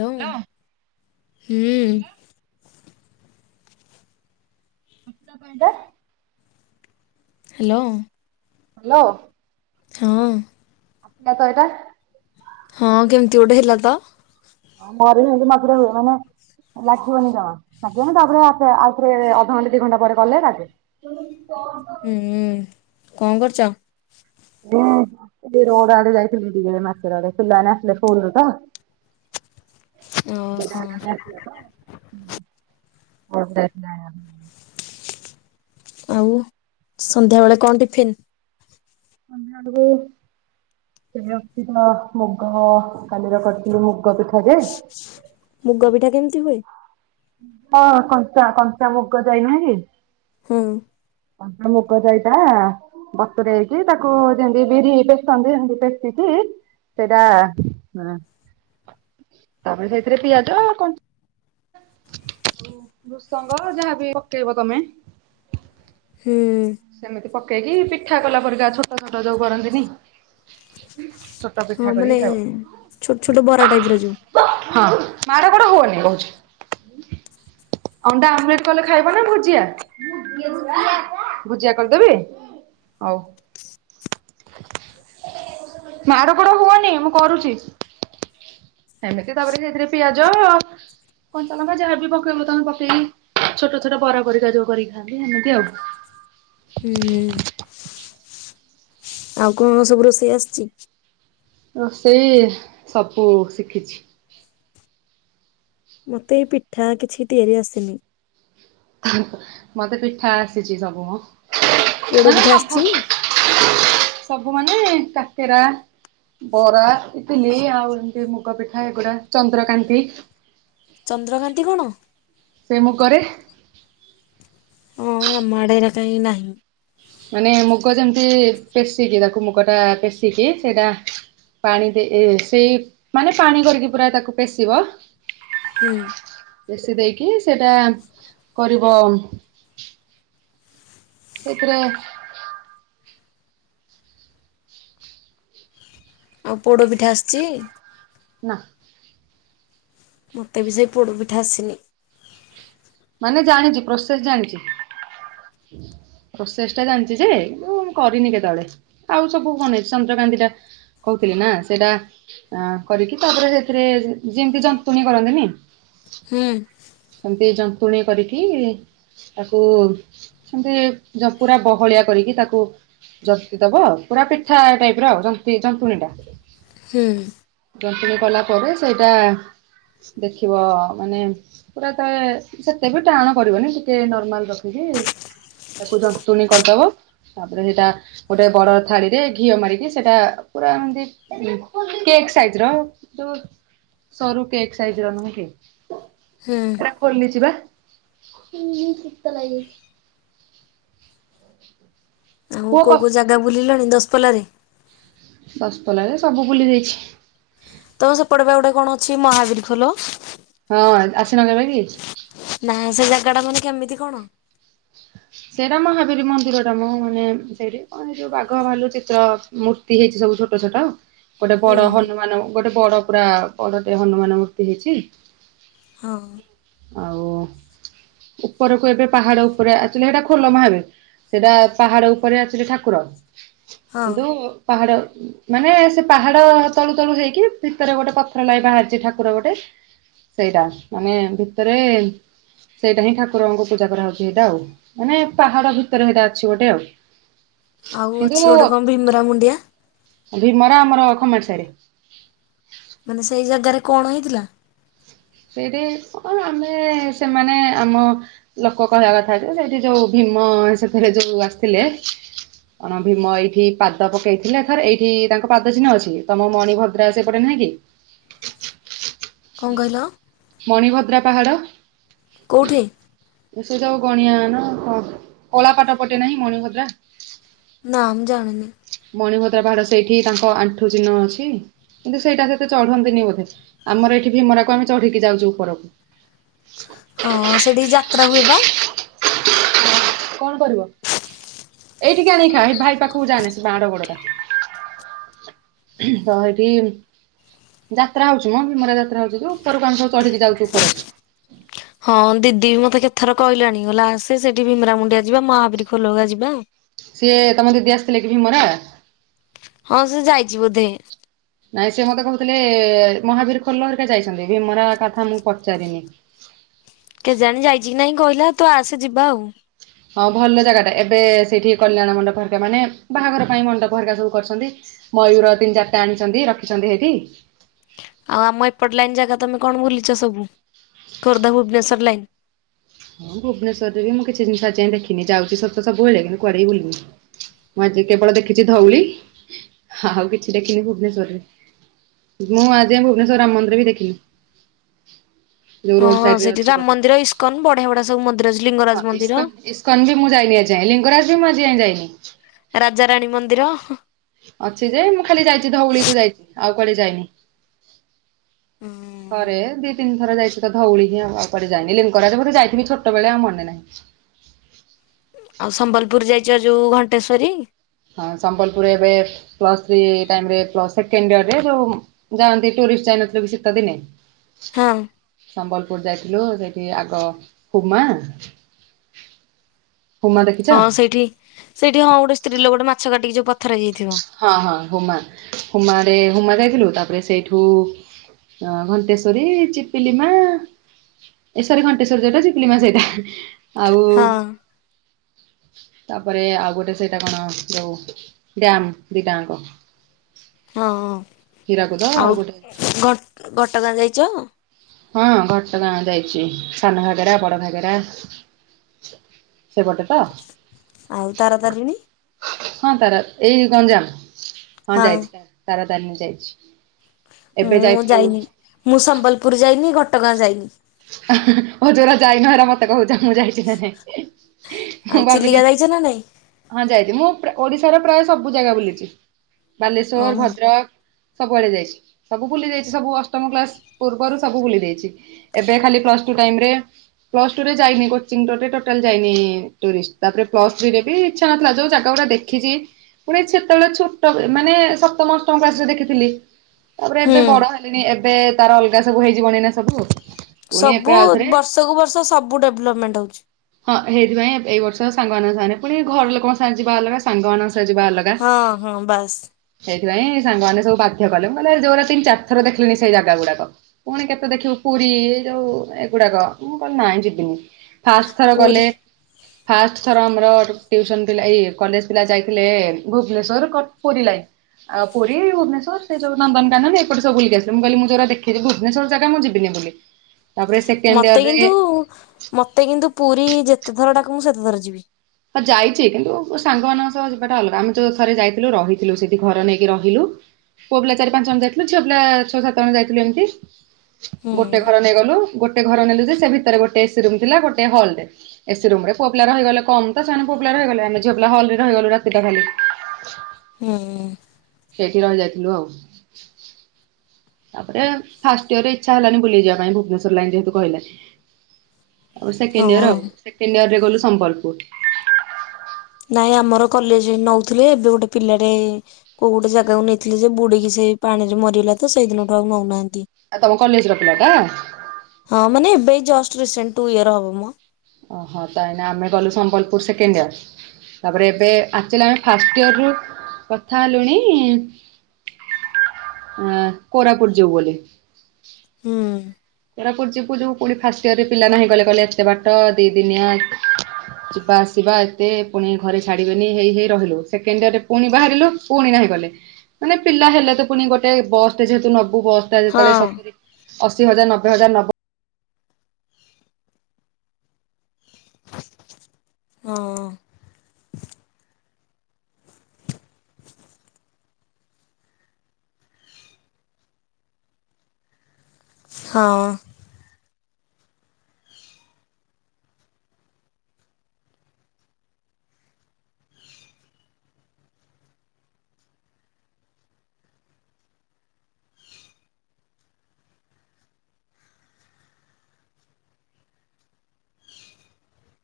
ହୁଁ। ଅଛିିତ କହିଲା। ହ୍ୟାଲୋ। ହ୍ୟାଲୋ। ହଁ। ନା ତ ଏଇଟା ହଁ କେମିତି ଗୋଟେ ହେଲା ତ। ଆମ ଘରେ ବି ଏମତି ମାଗୁର ହୁଏ, ମାନେ ଲାଗିବନି ଜମା, ଲାଗିବନି ତାପରେ ଆଉଥରେ ଅଧଘଣ୍ଟା ଦି ଘଣ୍ଟା ପରେ ଗଲେ ଲାଗେ [unintelligible] ହୁଁ କଣ କରୁଛ? ଟିକେ ରୋଡ ଆଡେ ଯାଇଥିଲି ଦ ମାଛେର ଆଡେ, ପିଲା ମାନେ ଆସିଲେ ସ୍କୁଲରୁ ତ ଓହୋ [unintelligible] ଆଉ ସନ୍ଧ୍ୟାବେେଳେ କଣ ଟିଫନ୍? ସନ୍ଧ୍ୟା ଆଡକୁୁ ସେ ଅଛି ତ ମୁଗ କାଲିର କରିଥିଲୁ ମୁଗ ପିଠା ଯେ ମୁଗ ପିଠା କେମିତି ହୁଏ? ହଁ କଞ୍ଚା କଞ୍ଚା ମୁଗ ଯାଇ ନୁହଁ କି? ହୁଁ। ତାଙ୍କ ମୁକ ତ ଏଇଟା। ବତୁରେଇ କି ତାକୁ ଯେମତି ବିରି ପେଶନ୍ତି ହେମତି ପେଶିକି ସେଇଟା ହଁ ତାପରେ ସେଇଥିରେ ପିଆଜ କଞ୍ଚ୍ ଆଉ ଭୃସଙ୍ଗ ଯାହା ବି ପକେଇବ ତମେ। ହୁଁ। ସେମିତି ପକେଇକି ପିଠା କଲା ପରିକା ଛୋଟ ଛୋଟ ଯୋଉ କରନ୍ତିନେଇ। ହଁ ମାନେ ଖାଇବ। ଛୋଟ ଛୋଟ ବରା ଟାଇପ୍ ର ଯୋଉ। ହଁ ମାଡ଼ ଗୋଡ଼ ହୁଅନି କହୁଛି। ଅଣ୍ଡା ଆମଲେଟ୍ କଲେ ଖାଇବ ନା ଭୁଜିଆ? ଭୁଜିଆ କରିଦେବି? ହଉ। ମାଡ଼ ଗୋଡ଼ ହୁଅନି ମୁଁ କରୁଚି। ହେମିତି ତାପରେ ସେଇଥିରେ ପିଆଜ କଞ୍ଚାଲଙ୍କା ଯାହା ବି ପକେଇବ ତମେ ପକେଇକି ଛୋଟ ଛୋଟ ବରା ପରିିକା ଯୋଉ କରି ଖାଆନ୍ତି ହେମିତି ଆଉ। ହୁଁ। ଆଉ କଣ ସବୁ ରୋଷେଇ ଆସଚି? ରୋଷେଇ ସବୁ ଶିଖିଛି। ମୋତେ ଏଇ ପିଠା କିଛି ତିଆରି ଆସିନି। ମତେ ପିଠା ଆସିଚି ସବୁ ମ ପୋଡ ତାନେ ପିଠା ଆସିଛି ସବୁ ସବୁ ମାନେ କାକେରା ବରା ଇଟିଲି ଆଉ ଏମିତି ମୁଗ ପିଠା ଏଗୁଡ଼ା ଚନ୍ଦ୍ରକାନ୍ତି। ଚନ୍ଦ୍ରକାନ୍ତି କଣ? ସେ ମୁଁ କରେ। ଅଁ ଆମ ଆଡ଼େ ଏରା କାଇଁ ନାହିଁ। ମାନେ ମୁଗ ଯେମିତି ପେଶିକି ତାକୁ ମୁଗଟା ପେଶିକି ସେଇଟା ପାଣି ଦେ ଏ ସେଇ ମାନେ ପାଣି କରିକି ପୁରା ତାକୁ ପେଶିବ। ହୁଁ। ପେଶି ଦେଇକି ସେଇଟା କରିବ। ସେଇଥିରେ ଆଉ ପୋଡ଼ ପିଠା ଆସଚି? ନାଁ। ମତେ ବି ସେଇ ପୋଡ଼ପିଠା ଆସିନି। ମାନେ ଜାଣିଚି ପ୍ରସେସ୍ ଜାଣିଚି। ପ୍ରୋସେସ୍ ଟା ଜାଣିଚି ଯେ କିନ୍ତୁ ମୁଁ କରିନି କେତଳେ। ଆଉ ସବୁ କଣ ଏ ଚନ୍ଦ୍ରକାନ୍ତିଟା କହୁଥିଲି ନାଁ ସେଟା ଆଁ କରିକି ତାପରେ ସେଥିରେ ଯେମିତି ଜନ୍ତୁଣି କରନ୍ତିନି ହୁଁ। ସେମତି ଜନ୍ତୁଣି କରିକି ତାକୁ ସେମତି ଜ ପୁରା ପୁରା ବହଳିଆ କରିକି ତାକୁ ଜତି ଦବ ଆଉ ପୁରା ପିଠା ଟାଇପ୍ ର ଆଉ ଜନ୍ତି ଜନ୍ତୁଣିଟା। ହୁଁ। ଜନ୍ତୁଣି କଲା ପରେ ସେଇଟା ଦେଖିବ ମାନେ ପୁରା ତେ ସେତେ ବି ଟାଣ କରିବନି ଟିକେ ନର୍ମାଲ୍ ରଖିକି ତାକୁ ଜନ୍ତୁଣି କରିଦବ ତାପରେ ହେଇଟା ଗୋଟେ ବଡ଼ ଥାଳିରେ ଘିଅ ମାରିକି ସେଟା ପୁରା ଏମତି ଉଁ କେକସ୍ ସାଇଜର ଯୋଉ ସରୁ କେକ୍ ସାଇଜର ନୁହେଁ କି। ହୁଁ। ଏଟା ଖୋଲିଛି ବା ହୁଁ ସୀତ ଲାଗେ ଆଉ ପୁଅ କ କଉ କଉ ଜାଗା ବୁଲିଲଣି ଦଶପଲାରେ? ଦଶପଲାରେ ସବୁ ବୁଲି ଦେଇଚି। ତମ ସେପଟେ ଗୋଟେ କଣ ଅଛି ମହାବୀର ଖୋଲ ହଁ ଆସିନ କେବେ କି। ନା ସେ ଜାଗାଟା ମାନେ କେମିତି କଣ। ସେଇଟା ମହାବିରି ମନ୍ଦିରଟା ମ ମାନେ ସେଇଠି କଣ ଏଇ ଯଉ ବାଘ, ଭାଲୁ ଚିତ୍ର ମୂ ତ୍ତି ହେଇଛି ସବୁ ଛୋଟ ଛୋଟ। ଗୋଟେ ହୁଁ ବଡ ହନୁମାନ ଗୋଟେ ବଡ ପୁରା ବଡଟେ ହନୁମାନ ମୂର୍ତ୍ତି ହେଇଚି। ହଁ। ଆଉ ଉପରକୁ ଏବେ ପାହାଡ ଉପରେ ଆ‌ ଆକଚୁଆଲି ସେଟା ଖୋଲ ମହାବୀର ସେଟା ପାହାଡ ଉପରେ ଏକ୍ଟୁଆଲୀ ଠାକୁର ହଁ କିନ୍ତୁ ପାହାଡ଼ ମାନେ ସେ ପାହାଡ ତଳୁ ତଳୁ ହେଇକି ଭିତରେ ଗୋଟେ ପଥର ଲେଖେ ବାହାରିଛି ଠାକୁର ଗୋଟେ‌ ସେଇଟା ମାନେ ଭିତରେ ସେଇଟା ହିଁ ଠାକୁରଙ୍କୁ ପୂଜା କରାହଉଚି ସେଇଟା ଆଉ। ମାନେ ପାହାଡ ଭିତରେ ହେଇଟା ଅଛି ଗୋଟେ ଆଉ। ଆଉ ଅଛି ଗୋଟେ କଣ ଭୀମ୍ରା ମୁଣ୍ଡିଆ ଭିମରା ଆମର ଖମଟି ସାହି ରେ ମାନେ ସେଇ ଜାଗାରେ କଣ ହେଇଥିଲା? ସେଇଠି କଣ ଆମେ ସେମାନେ ଆମ ଲୋକ କହିବା କଥା ଯେ ସେଠି ଯୋଉ ଭୀମ ସେଥିରେ ଯୋଉ ଆସିଥିଲେ କଣ ଭୀମ ଏଇଠି ପାଦ ପକେଇଥିଲା ଥରେ ଏଇଠି ତାଙ୍କ ପାଦ ଚିହ୍ନ ଅଛି ତମ ମଣିଭଦ୍ରା ସେପଟେ ନାହିଁ କି କଣ କହିଲ? ମଣିଭଦ୍ରା ପାହାଡ଼ କଉଁଠି? ଏ ସେଇ ଯଉ ଗଣିଆ ନା କଳାପଟ ପଟେ ନାହିଁ ମଣିଭଦ୍ରା। ନା ମୁ ଜାଣିନି। ମଣିଭଦ୍ରା ପାହାଡ ସେଇଠି ତାଙ୍କ ଆଣ୍ଠୁ ଚିହ୍ନ ଅଛି। କିନ୍ତୁ ସେଇଟା ସେତେ ଚଢନ୍ତିନି ବୋଧେ ଆମର ଏଠି ଭୀମରାକୁ ଆମେ ଚଢିକି ଯାଉଚୀ ଉପରକୁ। ହଁ ସେଠି ଯାତ୍ରା ହୁଏ ବା। କଣ କରିବ ଏଇଠିକି ଆଣି ଖା ଭାଇ ପାଖକୁ ଯାନା ସେ ମାଡ ଗୋଡ ତ ହେଇଠି ଯାତ୍ରା ହଉଚି ମ ଭୀମରା ଯାତ୍ରା ହଉ ଯେଉ ଉପରକୁ ଆମେ ସବୁ ଚଢିକି ଯାଉଛ ଉପରକୁ। ହଁ ଦିଦି ବି ମତେ କେତଥର କଇଲାଣି କଇ‌ଲା ଆସେ ସେଠି ଭୀମରାମୁଣ୍ଡିଆ ଯିବା ମହାବିିରି ଖୋଲଗା ଯିବା। ସିଏ ତମ ଦିଦି ଆସିଥିଲେ କି ଭୀମରା? ହଁ ସେ ଯାଇଚି ବୋଧେ। ନାଇଁ ସେ ମତେ କହୁଥିଲେ ମହାବୀର ଖୋଲ ହରିକା ଯାଇଛନ୍ତି ଭୀମରା କଥା ମୁଁ ପଚାରିନି। କେଜାଣି ଯାଇଛି କି ନାହିଁ କହିଲା ତୁ ଆସେ ଯିବା ଆଉ। ହଁ ଭଲ ଜାଗାଟା ଏବେ ସେଇଠି କଲ୍ୟାଣ ମଣ୍ଡପ ହରିକା ମାନେ ବାହାଘର ପାଇଁ ମଣ୍ଡପ ହରିକା ସବୁ କରିଛନ୍ତି। ମୟୂର ତିନି ଚାରିଟା ଆଣିଛନ୍ତି ରଖିଛନ୍ତି ହେଇଠି। ଆଉ ଆମ ଏପଟ ଲାଇନ ଜାଗା ତମେ କଣ ବୁଲିଛ ସବୁ ଖୋର୍ଦ୍ଧା ଭୁବନେଶ୍ଵର ଲାଇନ। ହଁ ଭୁବନେଶ୍ୱରରେ ବି ମୁଁ କିଛିି ଜିନିଷ ଆଜି ଯାଇ ଦେଖିନି ଯାଉଛି ସତ ସବୁ ବେଳେ କିନ୍ତୁ କୁଆଡ଼େ କିି ବୁଲିନି। ମୁଁ ଆଜି କେବଳ ଦେଖିଛି ଧଉଳି ଆଉ କିଛି ଦେଖିନି ଭୁବନେଶ୍ଵରରେ। ମୁଁ ଆଜିଯାଏଁ ଭୁବନେଶ୍ୱର ରାମ ମନ୍ଦିର ବି ଦେଖିନି। ଯୋଉ ହଁ ରୋଡ ସାଇଡ ରେ ସେଠି ଅଛି ରାମ ଗୋଟେ। ମନ୍ଦିର ଇସ୍କନ ବଢିଆ ବଢିଆ ସବୁ ମନ୍ଦିର ଅଛି ହଁ ଲିଙ୍ଗରାଜ ମନ୍ଦିର। ଇସ୍କନ ଇସ୍କନ ବି ମୁଁ ଯାଇନି ଆଜିଯାଏଁ ଲିଙ୍ଗରାଜ ବି ମୁ ଆଜି ଯାଏ ଯାଇନି। ରାଜାରାଣୀ ମନ୍ଦିର। ଅଛି ଯେ ମୁଁ ଖାଲି ଯାଇଛି ଧଉଳିକୁୁ ଯାଇଛି ଆଉ କୁଆଡେ ଯାଇନି। ହୁଁଉ ଥରେ ଦି ତିନି ଥର ଯାଇଛି ତ ଧଉଳି ହିଁ ଆଉ କୁଆଡ଼େ ଯାଇନି ଲିଙ୍ଗରାଜ ବଧେ ଯାଇଥିବି ଛୋଟ ବେଳେ ଆଉ ମନେ ନାହିଁ। ଆଉ ସମ୍ବଲପୁର ଯାଇଛ ଯୋଉ ଘଣ୍ଟେଶ୍ଵରୀ? ହଁ ସମ୍ବଲପୁରରେ ଏବେ ପ୍ଲସ୍ ଥ୍ରି ଟାଇମ୍ ରେ ସେକେଣ୍ଡ ଇୟରରେ ଯୋଉ ଯାଆନ୍ତି ଟୁୁରରିଷ୍ଟ ଯାଇନଥିଲୁ କି ସିତ ଦିନେ। ହଁ। ସମ୍ବଲପୁର ଯାଇଥିଲୁ ସେଇଠି ଆଗ ହୁମା ହୁମା ଦେଖିଛ? ହଁ ସେଇଠି ସେଇଠି ହଁ ଗୋଟେ ସ୍ତ୍ରୀ ଲୋକ ଗୋଟେ ମାଛ କାଟିକି ଯୋଉ ପଥର ହେଇ ଯାଇଥିବ। ହଁ ହଁ ହୁମା ହୁମାରେ ହୁମା ଯାଇଥିଲୁ ତାପରେ‌ ସେଇଠୁ ଘଣ୍ଟେଶ୍ୱରି, ଚିପିଲିମା ଏ ସରି ଘଣ୍ଟେଶ୍ଵର ଯୋଉଟା ଚିପଲିମା ସେଇଟା। ଆଉ ହଁ। ତାପରେ ଆଉ ଗୋଟେ ସେଇଟା କଣ ଯଉ ଗ୍ରାମ ଦିଟାଙ୍କ। ହଁ ହୀରାକୁଦ ଆଉ ହଁ ଗୋଟେ ବଆଉ ଘଟ ଘଟଗାଁ ଯାଇଛ? ହଁ ଘଟଗାଁ ଯାଇଛି ସାନ ଭାଗରା, ବଡଭାଗରା। ସେପଟେ ତ? ଆଉ ତାରା ତାରିଣୀ ହଁ ତାରା ଏଇ ଗଞ୍ଜାମ ହଁ ଯାଇଛି ତାରା ତାରିଣୀ ଯାଇଛି। ଏବେ ମୁଁ ଯାଇଥିଲୁ ଯାଇନି ମୁଁ ସମ୍ବଲପୁର ଯାଇନି ଘଟଗାଁ ଯାଇନି। ହିଁ ହିଁ ହଉ ଯୋଉରା ଯାଇନ ହେରା ମୋତେ କହୁଛ ମୁଁ ଯାଇ [unintelligible] ଆଉ ମୁଁ ଚିଲିକା ଭାବିଲି ଯାଇଛ ନା ନାଇଁ ହଁ ଯାଇଛି ମୁଁ ଓଡିଶାର ପ୍ରାୟ ସବୁ ଜାଗା ବୁଲିଛି ହଁ ବାଲେଶ୍ଵର, ମୁଁ ଭଦ୍ରକ। ସବୁଆଡେ ଯାଇଛି ସବୁ ବୁଲି ଯାଇଛି ସବୁ ଅଷ୍ଟମ କ୍ଳାସ ପୂର୍ବରୁ ସବୁ ବୁଲି ଯାଇଛି। ଏବେ ଖାଲି ପ୍ଲସ ଟୁ ଟାଇମ ରେ ପ୍ଲ ଟୁରେ ଯାଇନି କୋଚିଙ୍ଗ ଟୋଟାଲ ଯାଇନି ଟୁରିଷ୍ଟ ତାରେ ପ୍ଲସ ଥ୍ରୀରେ ବି ଇଛା ନଥିଲା ଯୋଉ ଜାଗା ଗୁଡା ଦେ ଖିଛି ପୁଣି ସେତେବେଳେ ଛୋଟ ମାନେ ସପ୍ତମ, ଅଷ୍ଟମ କ୍ଲାସରେ ଦେଖିଥିଲି। ତାପରେ ହୁଁ ଏବେ ବଡ ହେଲିଣିି ଏବେ ତାର ଅଲଗା ସବୁ ହେଇଯିବନି ନା ସବୁ। ପୁଣି ଏବେ ସବୁ ଆଉଥରେ ବର୍ଷକୁୁ ବର୍ଷ ସବୁ ଡେଭଲପମେଣ୍ଟ ହଉଛି। ହଁ ହେଇଥିପାଇଁ ଏଇ ବର୍ଷ ସାଙ୍ଗମାନଙ୍କ ସାଙ୍ଗେ ପୁଣି ଘର ଲୋକଙ୍କ ସାଙ୍ଗେ ଯିବା ଅଲଗା ସାଙ୍ଗମାନଙ୍କ ସହ ଯିବା ଅଲଗା। ହଁ ହଁ ବାସ୍। ସେଇଥିପାଇଁ ସାଙ୍ଗମାନେ ସବୁ ବାଧ୍ୟ କଲେ କହିଲି ଯୋଟା ତିନି ଚାରିଥ ଦେଖିଲିଣି ସେଇ ଜାଗା ଗୁଡାକ। ପୁଣି କେତେ ଦେଖିବୁ। ପୁରୀ ଯୋଉ ଏଗୁଡାକ ମୁଁ କହିଲି ନାଇଁ ଯିବିନି ଫାଷ୍ଟ ଥର ପୁରୀ ଗଲେ ଫାଷ୍ଟ ଥର ଆମର ଟ୍ୟୁସନ ଥିଲା ଏଇ କଲେଜ ପିଲା ଯାଇଥିଲେ ଭୁବନେଶ୍ଵର କ ପୁରୀ ଲାଇନ ଆଉ ପୁରୀ ଭୁବନେଶ୍ୱର ସେ ଯୋଉ ନନ୍ଦନ କାନନ ଏପଟ ସବୁ ବୁଲି ଆସିଲେ ମୁଁ କହିଲି ମୁଁ ଯୋଉରା ଦେଖିଛି ଭୁବନେଶ୍ବର ଜାଗା ମୁ ଯି ବିନି ବୋଲି ତାପରେ ସେକେଣ୍ଡିୟରରେ ଉ ମତେ କିନ୍ତୁ ପୁରୀ ଯେତେ ଥର ଡାକ ମୁଁ ସେତେ ଥର ଯିବି। ହ ଯାଇଚି କିନ୍ତୁ ସାଙ୍ଗମାନଙ୍କ ସହ ଯିବାଟା ଅଲଗା ଆମେ ଯୋଉ ଥରେ ଯାଇଥିଲୁ ରହିଥିଲୁ ସେଇଠି ଘର ନେଇକି ରହିଲୁ। ପୁଅ ପିଲା ଚାରି ପାଞ୍ଚ ଜଣ ଯାଇଥିଲୁ ଝିଅ ପିଲା ଛଅ ସାତ ଜଣ ଯାଇଥିଲୁ ଏମିତି ଗୋଟେ ହୁଁ। ଘର ନେଇଗଲୁ। ଗୋଟେ ଘର ନେଲୁ ଯେ ସେ ଭିତରେ ଗୋଟେ ଏସି ରୁମ ଥିଲା ଗୋଟେ ହଲଟେ। ଏସି ରୁମ ରେ ପୁଅ ପିଲା ରହିଗଲେ କମ ତ ସେମାନେ ପୁଅ ପିଲା ରହିଗଲେ। ଆମେ ଝିଅ ପିଲା ହଲରେ ରହିଗଲୁ ରାତିଟା ଖାଲି। ହଁ। ସେଇଠି ରହି ଯାଇଥିଲୁ ଆଉ। ତାପରେ ଫାଷ୍ଟ ଇୟରରେ ଇଚ୍ଛା ହେଲାନି ବୁଲଯିବା ପାଇଁ ଭୁବନେଶ୍ୱର ଲାଇନ୍ ଯେହେତୁ କହିଲେ। ଆ ସେକେଣ୍ଡ ହଁ ଇୟର ଆଉ ସେକେଣ୍ଡ ଇୟର ରେ ଗଲୁ ସମ୍ବଲପୁର। ନାଇଁ ଆମର କଲେଜ ନଉଥିଲେ ଏବେ ଗୋଟେ ପିଲାଟେ କୋଉ ଗୋଟେ ଜାଗାକୁ ନେଇଥିଲେ ଯେ ବୁଡିକି ସେଇ ପାଣିରେ ମରିଗଲା ତ ସେଇଦିନଠୁ ଆଉ ନଉନାହାନ୍ତି। ଆ ତମ କଲେଜର ପିଲା ଟା? ହଁ ମାନେ ଏବେ ଜଷ୍ଟ ରିସେଣ୍ଟ ଟୁ ଇୟର ହବ ମ। ଓହୋ ତାହିଁ ନା ଆମେ ଗଲୁ ସମ୍ବଲପୁର ସେକେଣ୍ଡ ଇୟର। ତାପରେ ଏବେ ଆକ୍ଚିଆଲି ଆମେ ଫାଷ୍ଟ ଇୟର ରୁ କଥା ହେଲୁଣି ଆ କୋରାପୁଟ ଯିବୁ ବୋଲି। ହଁ। କୋରାପୁଟ ଯିବୁ ଯୋଉ କହିଲେ ଫାଷ୍ଟ ଇୟରରେ ପିଲା ନାହିଁ କଲେ କହିଲେ ଏତେ ବାଟ ଦି ଦିନିଆ। ଯିବା ଆସିବା ଏତେ ପୁଣି ଘରେ ଛାଡିବେନି ହେଇ ହେଇ ରହିଲୁ ସେକେଣ୍ଡ ଇୟରରେ ପୁଣି ବାହାରିଲୁ। ପୁଣି ନାହିଁ କଲେ ମାନେ ପିଲା ହେଲେ ତ ପୁଣି ଗୋଟେ ବସ୍ଟେ ଯେହେତୁ ନେବୁ ବସ୍ ଟା ହଁ ଯେତେବେଳେ ସତୁରି ଅଶି ହଜାର ନବେ ହଜାର ନବ ହଁ। ହଁ।